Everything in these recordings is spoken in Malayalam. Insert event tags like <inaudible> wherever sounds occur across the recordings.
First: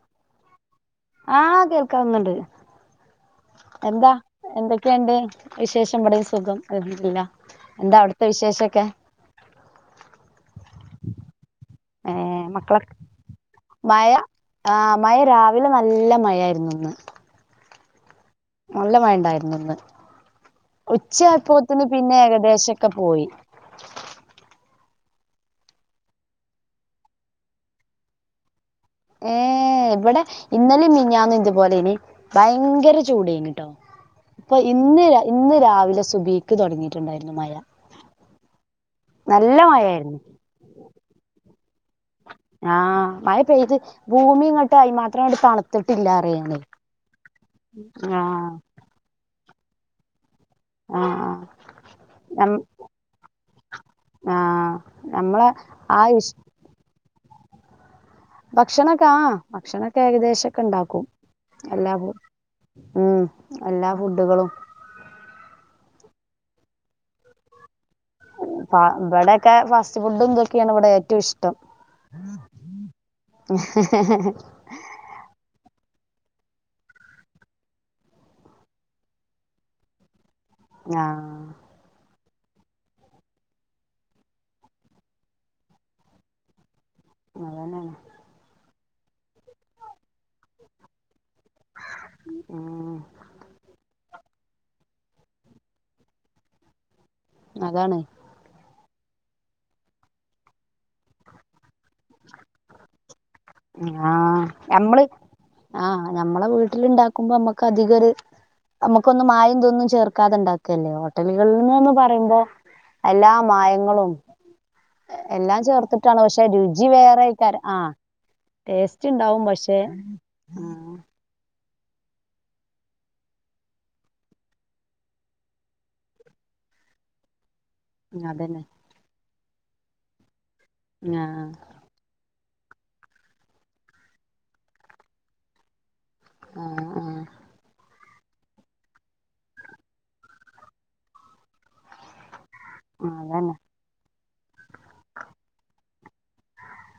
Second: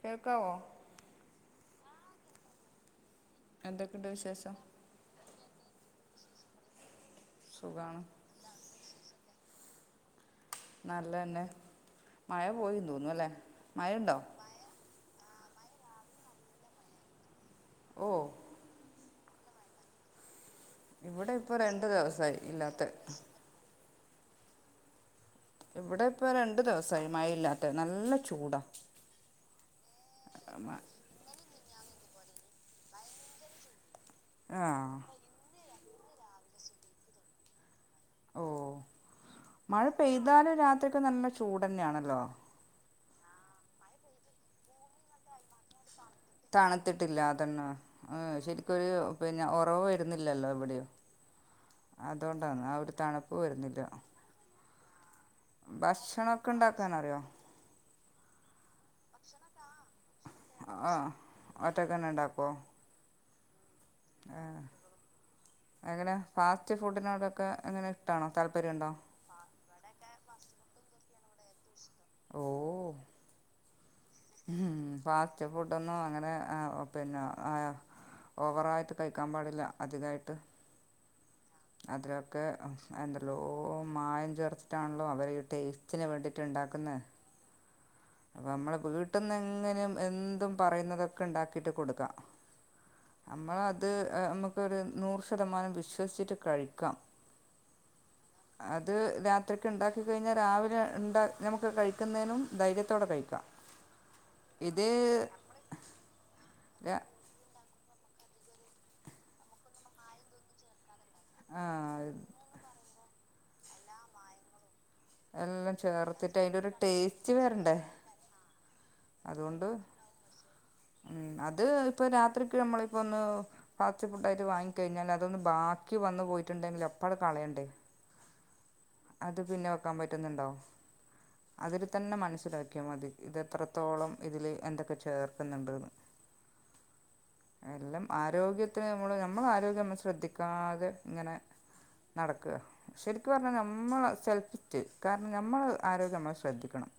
കേൾക്കാവോ ക്കാവ്ന്നുണ്ട് എന്തൊക്കെയുണ്ട് എന്താ വിശേഷം എന്തെക്കെ ഇണ്ട് വിശേഷം ഇവിടെം സുഖം അല്ഹംദുലില്ലാ എന്താ സുഖാണ് അവ്ട്ത്തെ വിശേഷൊക്കെ നല്ലെയെന്നെ ഏ മക്കളൊക്കെ മഴ മഴയുണ്ടോ ആ മഴ രാവിലെ നല്ല മഴയാര്ന്നു ഇന്ന് ഓ നല്ല മഴ ഇണ്ടായിര്ന്നു ഇന്ന് ഇവിടെ ഇപ്പോൾ രണ്ട് ഉച്ചായ്‌പ്പോത്തിന് പിന്നെ ദിവസമായി ഇല്ലാത്ത ഏകദേശൊക്കെ പോയി ഇവടെ ഇപ്പൊ രണ്ട് ദിവസായി മഴയില്ലാത്തെ നല്ല ചൂടാ ഏഹ് ഇവടെ ഇന്നലെമ്മിഞ്ഞാന്നൂന്റെ പോലെയ്നി ഭയങ്കര ചൂടയ്ന്ട്ടോ. പ്പൊ ആ ഇന്ന് രാ ഇന്ന് രാവിലെ <unintelligible> സുബീക്ക് തൊടങ്ങീട്ട്ണ്ടായ്ര്ന്നു മയ. ഓഹ് മഴ മഴയായിരുന്നു പെയ്താലും രാത്രിയൊക്കെ നല്ല ചൂ ന്ന്യാണല്ലോ ആഹ് മഴ പെയ്ത് ഭൂമിങ്ങട്ട് അയിൻമാത്രംങ്ങട്ട് തണ്ത്ത് തണ്ത്തിട്ടില്ല അതെന്നെ ആഹ് ശര്ക്കൊരു പിന്നെ ഓർ മേൻ വര്ന്ന് ല്ലല്ലോ ഇവടിം ആഹ് ആഹ് നം അതോണ്ടാണ് ആഒര് തണപ്പ് വര്ന്നില്ലാ ആഹ് നമ്മളെ ആ ഇഷ് ഭക്ഷണൊക്കെണ്ടാക്കാനറിയോ? ഭക്ഷണൊക്കെ ആഹ് ഭക്ഷണൊ ആ ഏകദേശൊക്കെണ്ടാക്കും ഒറ്റക്കന്നെ എല്ലാവും ഉണ്ടാക്കുമോ ഉം എല്ലാ ഫുഡ്ഡുകളും എങ്ങനെ ഫാസ്റ്റ് ഫുഡ്നോടൊക്കെ എങ്ങനെ ഇഷ്ടമാണോ താല്പര്യമുണ്ടോ ആഹ് ഇവടൊക്കെ ഫാസ്റ്റ് ഫുഡുംതൊക്കേണ് ഇവിടേ റ്റുഷ്ടം ഓഹ് ഹ് ഹ് ഹ് ഹ് ഫാസ്റ്റ് ഫുഡൊന്നും അങ്ങനെ പിന്നെ ഓവറായ്ട്ട് കഴിക്കാൻ പാടില്ല അധികായ്ട്ട് ആഹ് ഇതിലൊക്കെ എന്തല്ലോ മായം ചേർത്ത്ട്ടാണല്ലോ അവരീ ടേസ്റ്റിന് വേണ്ടീട്ട്ണ്ടാക്ക്ന്നെ. <unintelligible> അപ്പൊ നമ്മള് വീട്ടിന്ന്ങ്ങനെ എന്തും പറയുന്നുന്നത് ഉണ്ടാക്കിട്ട് കൊടുക്കാം ഉം നമ്മളത് അ ഒരു നൂറ് ശതമാനം വിശ്വസിച്ചിട്ട് കഴിക്കാം. അതാണ്. അത് രാത്രിക്ക് ഉണ്ടാക്കി കഴിഞ്ഞാൽ രാവിലെ ണ്ടാ നമുക്ക് കഴി ക്കുന്നതിനും ധൈ <unintelligible> ആഹ് ഞമ്മള് ആഹ് ഞമ്മളെ വീട്ടില് ര ഉണ്ടാക്കുമ്പോ നമ്മക്ക് അധികം ഒരു നമ്മുക്കൊന്നും മായോം ഇതൊന്നും ചേർക്കാത ഉണ്ടാക്കല്ലേ ഓ ആ ഹോട്ടലുകളിൽന്ന് പറയുമ്പോ എല്ലാം മായങ്ങളും എല്ലാം ചേർത്തിട്ടാണ് ചേർത്തിട്ട് പക്ഷെ അതിൻ്റെ ഒരു രുചി വേറെ ടേസ്റ്റ് ഇക്കർ വരണ്ടേ ആഹ് ടേസ്റ്റ് ഇണ്ടാവും അതുകൊണ്ട് പക്ഷെ ഇത് ഇപ്പൊ രാത്രിക്ക് നമ്മളിപ്പോ ഒന്ന് ഫാസ്റ്റ് ഫുഡ് ആയിട്ട് വാങ്ങിക്കഴിഞ്ഞാൽ അതൊന്ന് ബാക്കി വന്ന് പോയിട്ടുണ്ടെങ്കിൽ അപ്പാടെ കളയണ്ടേ? അതന്നെ അത് പിന്നെ വെക്കാൻ പറ്റുന്നിണ്ടോ ആഹ് അതില് തന്നെ മനസ ലാക്കിയാ മതി ഇത് എത്ര- ത്തോളം ഇതില് എന്തൊക്കെ ചേർക്കുന്ണ്ട്ന്ന്- ആഹ് ആഹ് എല്ലം ആരോഗ്യത്തിന് നമ്മള് ഞമ്മളാരോഗ്യൊന്നും ശ്രദ്ധിക്കാതെ ഇങ്ങനെ നടക്കും ശരിക്ക് പറഞ്ഞ അതന്നെ ഞമ്മള് ഹെൽത്ത് കാരണം ഞമ്മള് ആരോഗ്യമ്മള് ശ്രദ്ധിക്കണം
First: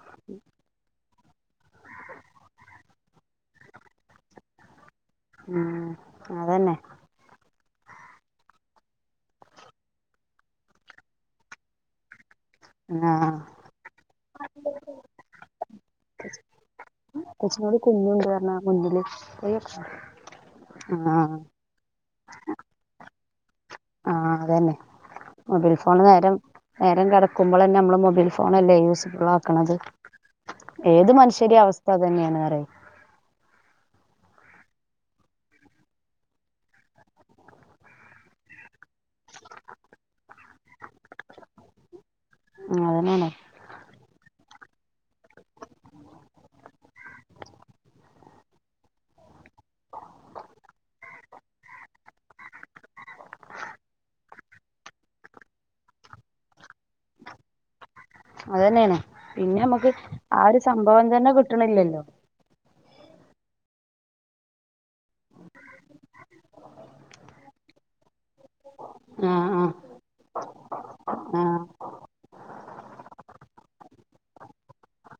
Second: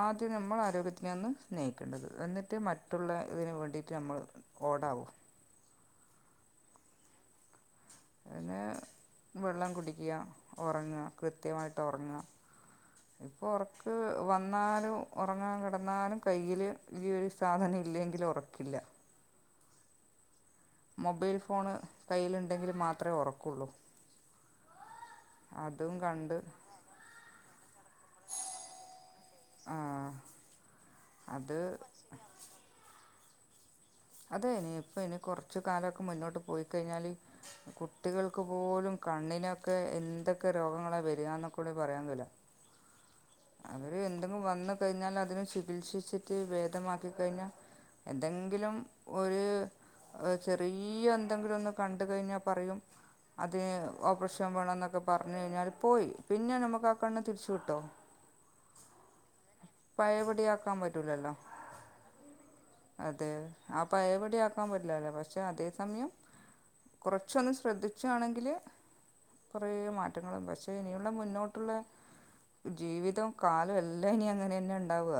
ആദ്യം ഞമ്മളാരോഗ്യ തന്നെ സ്നേഹിക്കേണ്ടത് എന്നിട്ട് മറ്റുള്ള ഇതിന് വേണ്ടിട്ട് നമ്മൾ ഓഡആവും ഉം അതന്നെ പിന്നെ വെള്ളം കുടിക്കുക, ഉറങ്ങുക, കൃത്യമായിട്ട് ഉറങ്ങുക. ആഹ് ഇപ്പൊ ഉറക്ക് വന്നാലും ഉറങ്ങാൻ കിടന്നാലും കയ്യില് ഈ ഒരു കൊച്ചിനോട് കുഞ്ഞുണ്ട് സാധനല്ലെങ്കില് പറഞ്ഞ ഉറക്കില്ല. മുന്നില് മൊബൈൽ ആഹ് ഫോണ് കയ്യിലുണ്ടെങ്കില് മാത്രെ ഉറ കൊള്ളൂ ആഹ് അതന്നെ അതും കണ്ട് അത് അതെ ഇനി ഇപ്പൾ ഇനി കുറച്ച കാലമൊക്കെ മുന്നോട്ട് പോയിക്കഴിഞ്ഞല് കുട്ടികൾക്ക് പോലും കണ്ണിനൊക്കെ എന്തൊക്കെ രോഗങ്ങളെ വരികന്നൊക്കൂടി പറയാൻ കഴിയൂല. ഉം അതെന്നെ ആണേ അവര് എന്തെങ്കിലും വന്ന കഴിഞ്ഞാൽ അതിനെ ചികിത്സിച്ചിട്ട് ഭേദമാക്കി കഴിഞ്ഞ എന്തെങ്കിലും ഒരു ചെറിയന്തെങ്കിലും ഒന്ന് കണ്ട് കഴിഞ്ഞാ പറയും അത് ഓപ്പറേഷൻ വേണം എന്നൊക്ക പറഞ്ഞു കഴിഞ്ഞാല് പോയി പിന്നെ നമുക്ക് ആ കണ്ണ് തിരിച്ചു കിട്ടോ? അതന്നെയാണ് പിന്നെ നമുക്ക് ആ ഒരു പഴയപടിയാക്കാൻ സംഭവം പറ്റില്ലല്ലോ തന്നെ കിട്ടണില്ലല്ലോ അതെ ആ പഴയപടി ആക്കാൻ പറ്റില്ലല്ലേ പക്ഷെ അതേ സമയം കൊറച്ചൊന്ന് ശ്രദ്ധിച്ചണെങ്കില് ആഹ് കുറേ ആഹ് മാറ്റങ്ങൾ എ വച്ച പക്ഷെ ഇനിയുള്ള ആഹ് മുന്നോട്ടുള്ള ജീവിതവും കാലവും എല്ലാം ഇനി അങ്ങനെ തന്നെ ഉണ്ടാവുക.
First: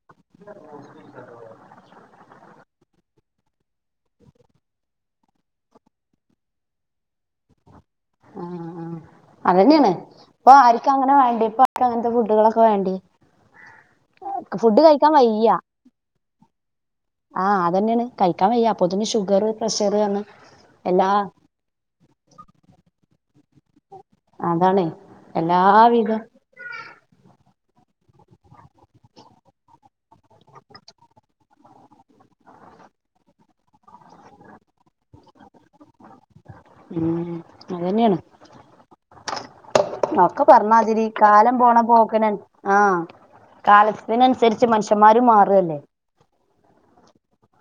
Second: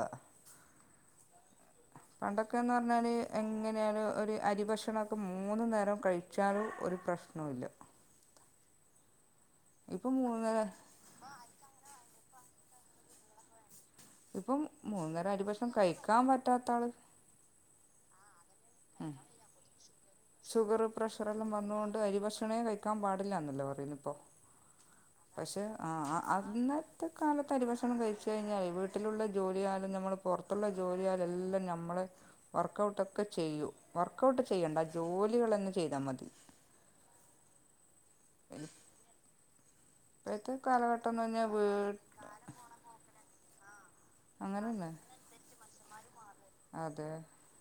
പണ്ടൊക്കെയെന്ന് പറഞ്ഞാല് എങ്ങനെയാലും ഒരു അരിഭക്ഷണക്കെ മൂന്നു നേരം കഴിച്ചാലും ഒരു പ്രശ്നോയില്ല ആഹ് ആഹ് അതന്നെയാണ് ഇപ്പൊ നേരം ആർക്ക്‌ അങ്ങനെ വേണ്ടി ഇപ്പങ്ങനത്തെ ഫു <unintelligible> ളൊക്കെ വേണ്ടി ഇപ്പം ഫുഡ് കഴിക്കാൻ മൂന്നേരം വയ്യ അരിഭക്ഷണ്ണം കഴിക്കാൻ പറ്റാത്തള് ൻ വയ്യ അപ്പോത്തിന് ഷുഗർ പ്രെഷ ഷുഗറ് പ്രഷറ് എല്ലാം വന്നോണ്ട് അരി ഭക്ഷണേ കഴിക്കാൻ പാ ടെ ഇല്ലാന്നല്ലെ പറയുന്നെ പ്പം അതാണ് പക്ഷെ ആ എല്ലാവിധ അന്നത്തെ കാലത്ത് ത്തരി ഭക്ഷണം കഴിച്ച് കഴിഞ്ഞാലെ വീട്ടിലുള്ള ജോലിയാലും ഞമ്മൾ പൊർത്തുള്ള ജോലിയാലും എല്ലാം ഞമ്മള് വർക്കൗട്ടാക്കെ ചെയ്യു വർക്ക് ഔട്ട് ചെയ്യെണ്ട ജോലി കളെന്നെ ചെയ്താമതി ഉം അതെന്നെയാണ് ഒക്കെ ഇപ്പോഴത്തെ പർനാതിരി കാലഘട്ടം എന്ന് പറഞ്ഞാൽ കാലം വീ പോണ പോക്ക്ന് അന് ആ കാല ത്തി നൻസരിച്ച് അങ്ങനെയല്ലേ മനുഷ്യന്മാരും മാറ് അല്ലെ അതെ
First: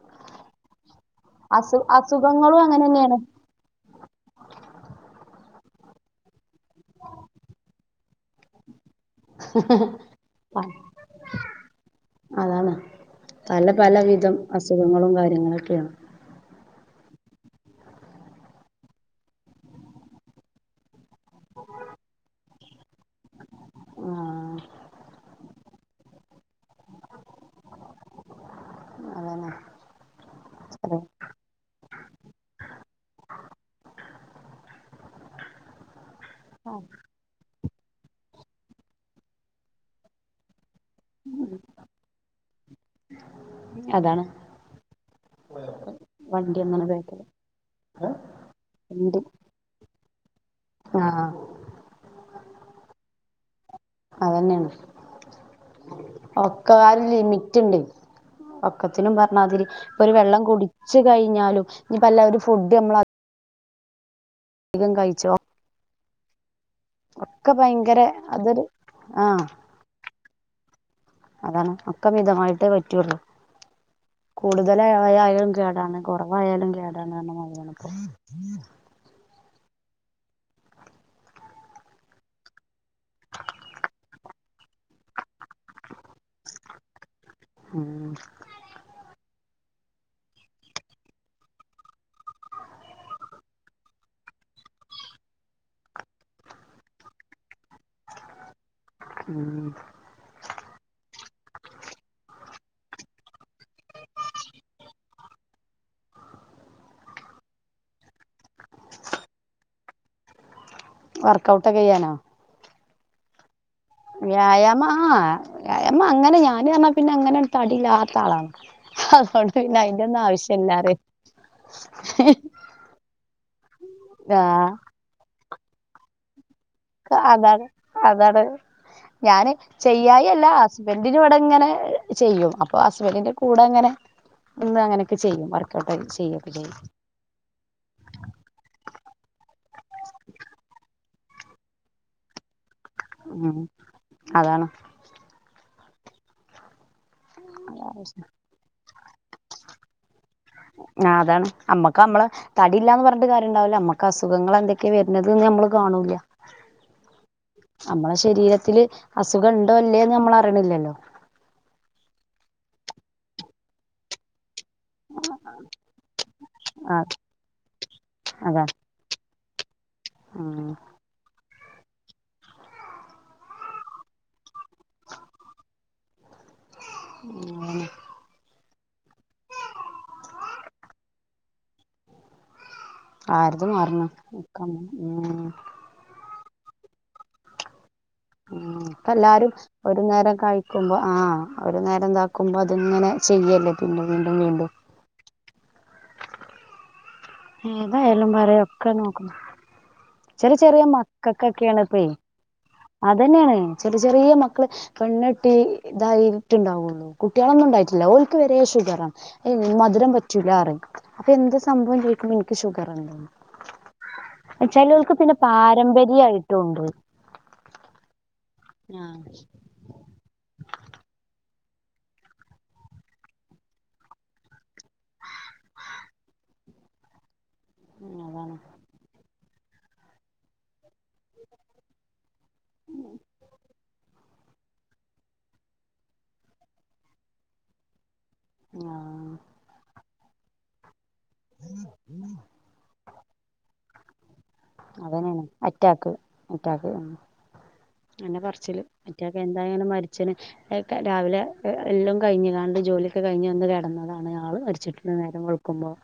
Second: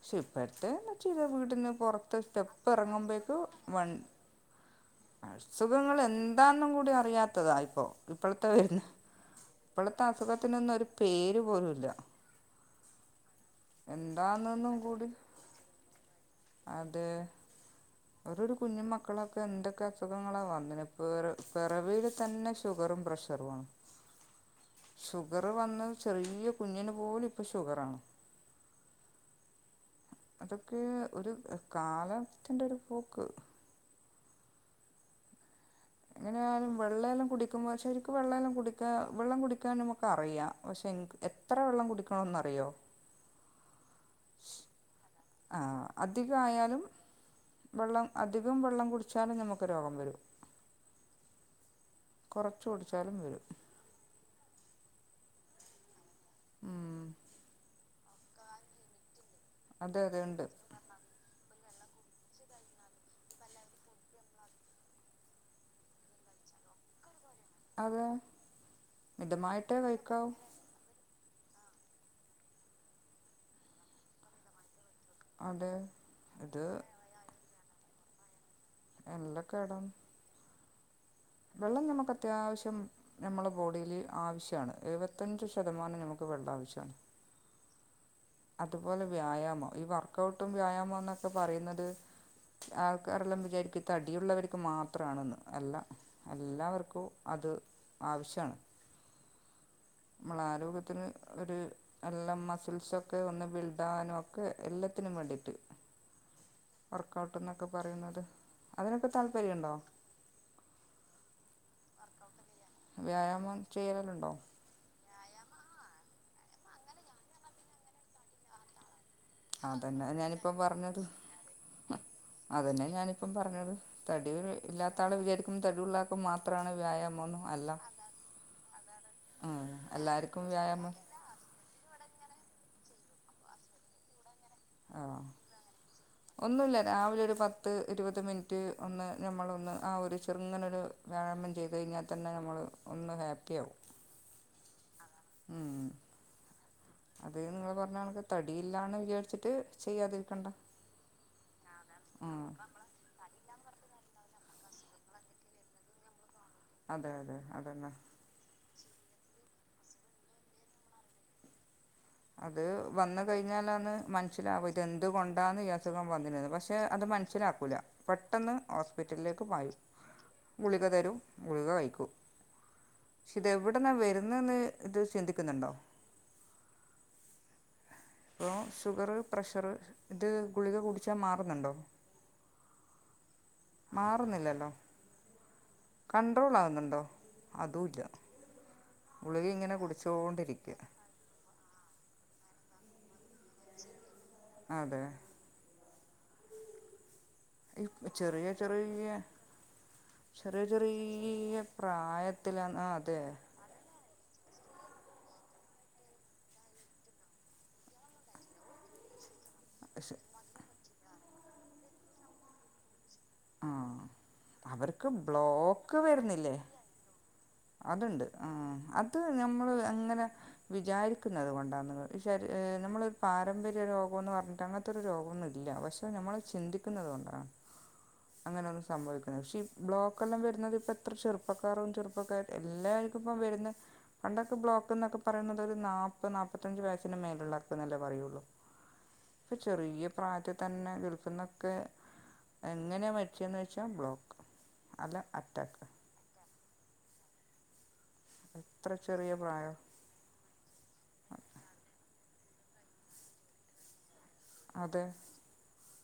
ശ് പ്പഴ്ത്തെ <unintelligible> വീട്ടിന്ന് അസു പൊറത്ത് അസുഖങ്ങളും സ്റ്റെപ്പ് അങ്ങനെ തന്നെയാണ് എറങ്ങ്മ്പേക്ക് വണ് അസുഖങ്ങൾ എൻ <unintelligible> കൂടി അറിയാത്തതാ ഇപ്പോ ഇപ്പള്ത്തെ വെരുന്നെ ഇപ്പളത്തെ അസുഖത്തിനൊന്നും ഒരു പേര് പോലുല്ല അതാണ് പല പല വിധം അസുഖങ്ങളും കാര്യങ്ങളൊക്കെയാണ് അതെ. ഓരോരു കുഞ്ഞു മക്കളൊക്കെ എന്തക്കെ അസുഖങ്ങളാ വന്നിന് പെറ പെറവീല് തന്നെ ഷുഗറും പ്രഷറുവാണ് ആഹ് ഷുഗറു വന്ന്. ചെറിയ കുഞ്ഞിനു പോലും ഇപ്പൊ ഷുഗറാണ്. അതന്നെ. അതൊക്കെ ഒരു ഏഹ് കാല <unintelligible> പോക്ക്. എങ്ങനെയാലും വെള്ളെല്ലാം കുടി <unintelligible> ശരിക്കും വെള്ളം എല്ലാം കുടിക്കാൻ വെള്ളം കുടിക്കാൻ നമ്മക്ക് അറിയാം. പക്ഷെ എത്ര വെള്ളം കുടിക്കണോന്ന് അറിയോ? അതാണ് ആ വണ്ടി അധികായാലും ഒന്നാണ് ബേക്കില് വെള്ളം അധികം വെള്ളം കുടിച്ചാലും നമുക്ക് രോഗം വരും. ആ കൊറച്ചുടിച്ചാലും വരും അതന്നേണ്. ഒക്കാ ഒര് ലിമിറ്റ് ഇണ്ടെ ഒക്കത്തിനും പ ർണാതിരി അതെ ഇപ്പൊരു അതെ വെള്ളം ഉണ്ട് കുടിച്ചു കയിഞ്ഞാലും ഇഞ്ഞിപ്പല്ല ഒരു ഫുഡ് ഞമ്മള അ ധികം കഴിച്ചോ ഒക്കെ ഭയങ്കര അതെ അതൊരു ആ മിതമായിട്ടേ കഴിക്കാവൂ അതാണ് ഒക്കെ മിതമായിട്ടേ പറ്റൊള്ളൂ കൂടു തലായാലും അതെ കേടാണ് ഇത് കൊറവായാലും കേടാണ് അർഞ്ഞ മാതിരിയാണ്. ഇപ്പൊ എന്തൊക്കേണ് വെള്ളം ഞമ്മക്ക് അത്യാവശ്യം ഞമ്മളെ ബോഡീല് ആവശ്യാണ് എഴു വത്തഞ്ച് ശതമാനം ഞമ്മക്ക് വെള്ളം ആവശ്യാണ് ഉം അതുപോലെ വ്യായാമം ഈ വർക്കഔട്ടും വ്യായാമം എന്നൊക്കെ പറയുന്നത് ആൾക്കാരെല്ലാം വിചാരിക്കും തടിയുള്ളവര്ക്ക് മാത്രാണെന്ന്, അല്ല എല്ലാവർക്കും അത് ആവശ്യാണ്. ഉം ഇമ്മളെ ആരോഗ്യത്തിന് ഒരു എല്ലാം മസിൽസൊക്കെ ഒന്ന് ബിൽഡ് ആവാനും ഒക്കെ എല്ലത്തിനും വേണ്ടീട്ട് വർക്കഔട്ട് എന്നൊക്കെ പറയുന്നത് അതിനൊക്കെ താല്പര്യണ്ടോ? വർക്കൗട്ടൊക്കെ ചെയ്യാനോ വ്യായാമം ചെയ്യലുണ്ടോ വ്യായാമം ആഹ് വ്യായാമം അങ്ങനെ ഞാന് പർഞ്ഞാ പിന്നെ അങ്ങനെ ര് തടില്ലാത്ത ആളാണ്. അതൊണ്ട് പിന്നെ അയിന്റെ അതന്നെ ഒന്നും ഞാനിപ്പം പറഞ്ഞത് ആവശ്യല്ലാറിയാ. ആപ്പം പറഞ്ഞത് തടി ഇല്ലാത്താണ് വിചാരി തടിയുളള ആൾക്ക് മാ അതാണ് അതാണ് ഞാന് ആഹ് എല്ലാർക്കും ചെയ്യായല്ല വ്യായാമം ഹസ്ബൻഡിന് ഇവിടെ ഇങ്ങനെ ചെയ്യും അപ്പൊ ഹുസ്ബൻന്റെ കൂടെ അങ്ങനെ നിന്ന് ആ അങ്ങനെയൊക്കെ ചെയ്യും വർക്കഔട്ട് ചെയ്യൊക്കെ ചെയ്യും ഒന്നുമില്ല രാവിലെ ഒരു പത്ത് ഇരുപത് മിനിറ്റ് ഒന്ന് ഞമ്മളൊന്ന് ആ ഒരു ചെറുങ്ങനൊരു വ്യായാമം ചെയ്തു കഴിഞ്ഞാൽ തന്നെ നമ്മൾ ഉം അതാണ് ഉം അത് നിങ്ങള് പറഞ്ഞണക്ക് തടിയില്ലാന്ന് വിചാരിച്ചിട്ട് ചെയ്യാതിരിക്കണ്ട ആ അതാണ് ണ്ടാവില്ല നമ്മക്ക് അസുഖങ്ങൾ എന്തൊക്കെയ വരുന്നത് നമ്മള് കാണൂല്ല അതെ അതെ അതന്നെ നമ്മള ശരീരത്തില് അസു സുഖം ഉണ്ടോ ഇല്ലെന്ന് നമ്മൾ അറിയണില്ലല്ലോ അത് വന്ന കഴിഞ്ഞാലാന്ന് മനസ്സിലാവ എന്തുകൊണ്ടാെന്ന് ഈ അസുഖം വന്നിരുന്നത് പക്ഷെ ആ അത് മനസ്സിലാക്കൂല്ല പെട്ടെന്ന് അതാ ഹോസ്പിറ്റല് ക്ക് പായും ഉം ഗുളിക തരും ഗുളിക കഴിക്കൂ പക്ഷേ ഇതെവിടെന്നാണ് വരുന്നേന്ന് ഇത് ചിന്തിക്കുന്നുണ്ടോ ഉം ങ്ങനെ ഷുഗറ് പ്രഷറ് ഗുളിക കുടിച്ചാ മാറുന്നുണ്ടോ ആർദ് മാറുന്നു ഉം കണ്ട്രോൾ ആകുന്നുണ്ടോ അദൂല്ല ഉം ഇപ്പ എല്ലാരും ഒരു നേരം കുടിച്ചുകൊണ്ടിരിക്കുക കഴിക്കുമ്പോ ആഹ് ഒരു നേരം എന്താ ക്കുമ്പോ അതിങ്ങനെ ചെയ്യല്ലേ പിന്ന വീണ്ടും വീണ്ടും അതെ ഈ ഏതായാലും ചെറിയ പറയ് ഒക്കെ ചെറിയ നോക്കുന്നു ചെറിയ ചെറിയ പ്രായത്തില് ആ അതെ അതന്നെയാണ് ചെറിയ ചെറിയ മക്കള് പെണ്ണെട്ടി ഇതായിട്ടുണ്ടാവുള്ളു കുട്ടികളൊന്നും ഉണ്ടായിട്ടില്ല ഓക്ക് വരെ ഷുഗറാണ് മധുരം പറ്റൂലാറയും അപ്പൊ എന്താ സംഭവം ചോദിക്കുമ്പോ എനിക്ക് ഷുഗറാണന്ന് ആഹ് അവർക്ക് ചെലവർക്ക് പിന്നെ ബ്ലോക്ക് വരുന്നില്ലേ പാരമ്പര്യായിട്ടും ഉണ്ട് അതുണ്ട് ആ അത് ആഹ് നമ്മൾ അങ്ങനെ വിചാരിക്കുന്നത് കൊണ്ട് ണ് ശരി നമ്മൾ ഒരു പാരമ്പര്യ രോഗോന്ന് പറഞ്ഞിട്ട് അങ്ങനത്തൊരു രോഗമൊന്നും ഇല്ല പക്ഷെ നമ്മൾ ചിന്തിക്കുന്നത് കൊണ്ടാണ് അതാണ് അങ്ങനൊന്നും സംഭവിക്കണില്ല പക്ഷെ ബ്ലോക്കെല്ലാം വരുന്നത് ഇപ്പ എത്ര ചെറുപ്പക്കാരും ചെറുപ്പക്കാരി എല്ലാവർക്കും ഇപ്പം വരുന്നു പണ്ടൊക്കെ ബ്ലോക്ക് എന്നൊക്കെ പറയുന്നത് ഒരു നാപ്പ നാപ്പത്തഞ്ച് വയസ്സിന് മേലുള്ളോർക്ക് എന്നല്ലേ പറയുള്ളൂ ആഹ് ഇപ്പൊ ചെറിയ പ്രായത്തി തന്നെ ഗൾ ന്നൊക്കെ എങ്ങനെയാ മരിച്ചേന്ന് വെച്ച ല്ലാം ബ്ലോക്ക് അതന്നെയാണ് അറ്റാക്ക് അറ്റാക്ക് അങ്ങനെ പറച്ചില്ല് എത്ര ചെറിയ അറ്റാക്കെ പ്രായം എന്തായാലും മരിച്ചന് രാവിലെ എ എല്ലാം കഴിഞ്ഞ് കാണ്ട് ജോലിയൊക്ക കഴിഞ്ഞ് വന്ന് കെടന്നതാണ് ആള് അതെ മരിച്ചിട്ടുണ്ടായിരുന്നു നേരം വെളുക്കുമ്പോൾ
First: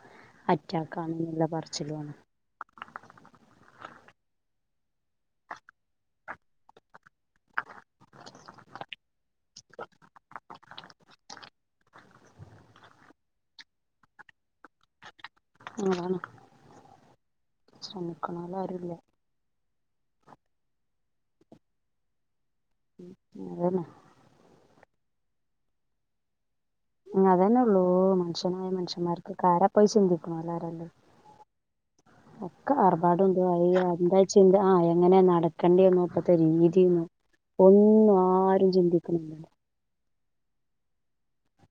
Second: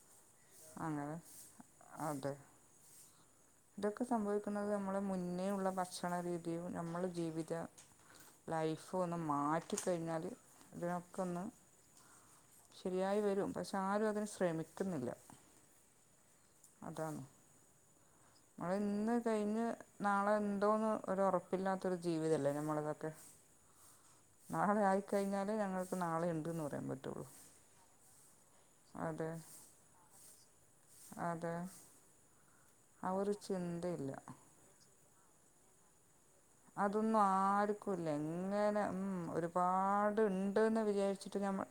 അങ്ങനെ അറ്റാക്കാണെന്നുള്ള പറച്ചിലും ആണ് അതെ ഇതൊക്കെ സംഭവിക്കുന്നത് മുന്നേ ഉള്ള ഭക്ഷണ രീതി നമ്മള് ജീവിത ലൈഫ് ഒന്നു മാറ്റിക്കഴിഞ്ഞാല് അതിനൊക്കെ ഒന്ന് ശരിയായി വരും പക്ഷെ ആരും അതിന് ശ്രമിക്കുന്നില്ല അതാണ് അതാണ് ശ്രമ നമ്മള് ഇന്ന് കഴിഞ്ഞ് നാളെ ഉണ്ടോന്ന് ഒരു ഉറപ്പില്ലാത്ത ഒരു ജീവിതം അല്ലേ നമ്മളിതൊക്കെ അതന്നെ നാളെ <unintelligible> കഴിഞ്ഞാൽ ഞങ്ങൾക് നാളെ ഇൻഡ് എന്ന് പറയാൻ പറ്റുള്ളൂ അതന്നെ ഉള്ളൂ മനുഷ്യന അതെ മനുഷ്യമാർക്ക് കാര പൈ ചിന്തി ക്ക് ണേല്ലാരാ ഇല്ലേയ് അതെ ഒക്കെ ആ ആർഭാടവു ഒരു ഇതും അയി ചിന്തയില്ല <unintelligible> അങ്ങനെ നടക്കണ്ടി വന്നോ അതൊന്നും ആർക്കുല്ല ആരും എങ്ങനെ ഉം ചിന്തിക്കുന്നില്ലല്ലോ ഒരുപാ ഉണ്ടെന്ന് വിചാരിച്ചിട്ട് നമ്മൾ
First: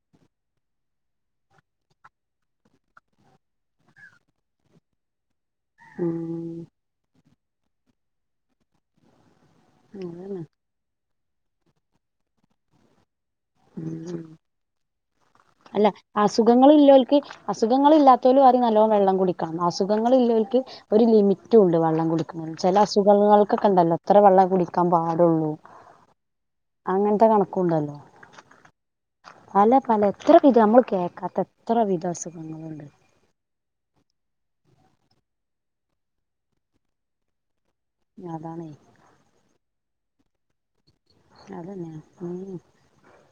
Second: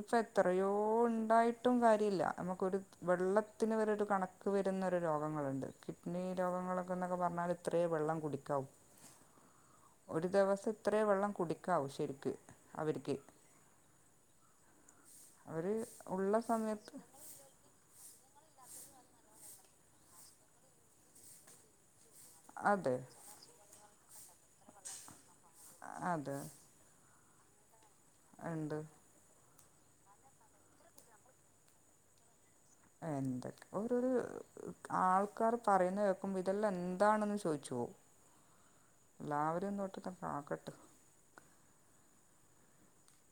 ഇപ്പം എത്രയോ ഉണ്ടായിട്ടും കാര്യമില്ല നമുക്കൊരു വെള്ളത്തിന് വരെ ഒരു കണക്ക് വരുന്നരു രോഗങ്ങളുണ്ട് കിഡ്നി ഉം രോഗങ്ങളൊക്കെ എന്നൊക്കെ പറഞ്ഞൽ ഇത്രയേ വെള്ളം കുടിക്കാവു ഒരു അതന്നെ ദിവസം ഇത്രയും വെള്ളം കുടികവോ ശെരിക്ക് അവർക്ക് ഉം അവർ അല്ല ഉള്ള അസുഖങ്ങള് സമയത്ത് ഇല്ലോൽക് അസുഖങ്ങ ഇല്ലാത്തവരും പറയൂ നല്ലോ വെള്ളം കുടിക്കണം അസുഖങ്ങളില്ലോർക്ക് ഒരു ലിമിറ്റ് ഉണ്ട് വെള്ളം കുടി ചെല അതെ അസുഖങ്ങൾക്കൊക്ക ണ്ടല്ലോ ഇത്ര വള്ള കുടിക്കാൻ പാടുള്ളൂ അങ്ങ ത കണക്കുണ്ടല്ലോ ഇണ്ട് പല പലെ എത്ര വിധം നമ്മൾ കേൾക്കാത്ത എത്ര വിധം അസു എന്തൊ ഓരോരു ആൾക്കാർ പറയുന്ന കേൾക്കുമ്പോ ഇതെല്ലാം എന്താണെന്ന് ചോച്ച് അതാണേ ന്തന്ക് ആകട്ട് അതങ്ങന്യാ <unintelligible>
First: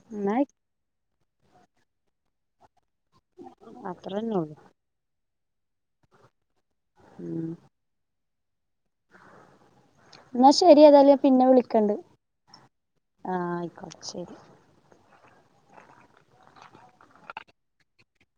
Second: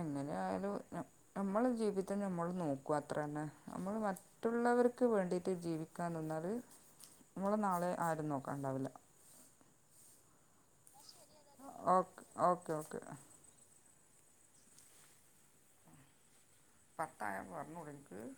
എങ്ങനെ ആയാലു ന നമ്മള് ജീവിതം നമ്മൾ നോ ക്വ അത്രന്ന നമ്മൾ അത്രന്നെ ഉള്ളു മറ്റുള്ളവർക്ക് വേണ്ടി ജീവിക്കാൻ നിന്നാൽ ഉം നമ്മളെ നാളെ ആരുന്നോ ണ്ടാവില്ല എന്നാ ശെരിയേതാലും പിന്നെ വിളിക്കണ്ട് ഓക്കെ ഓക്കെ ഓക്കെ ആ ശരി പത്താഴം <unintelligible>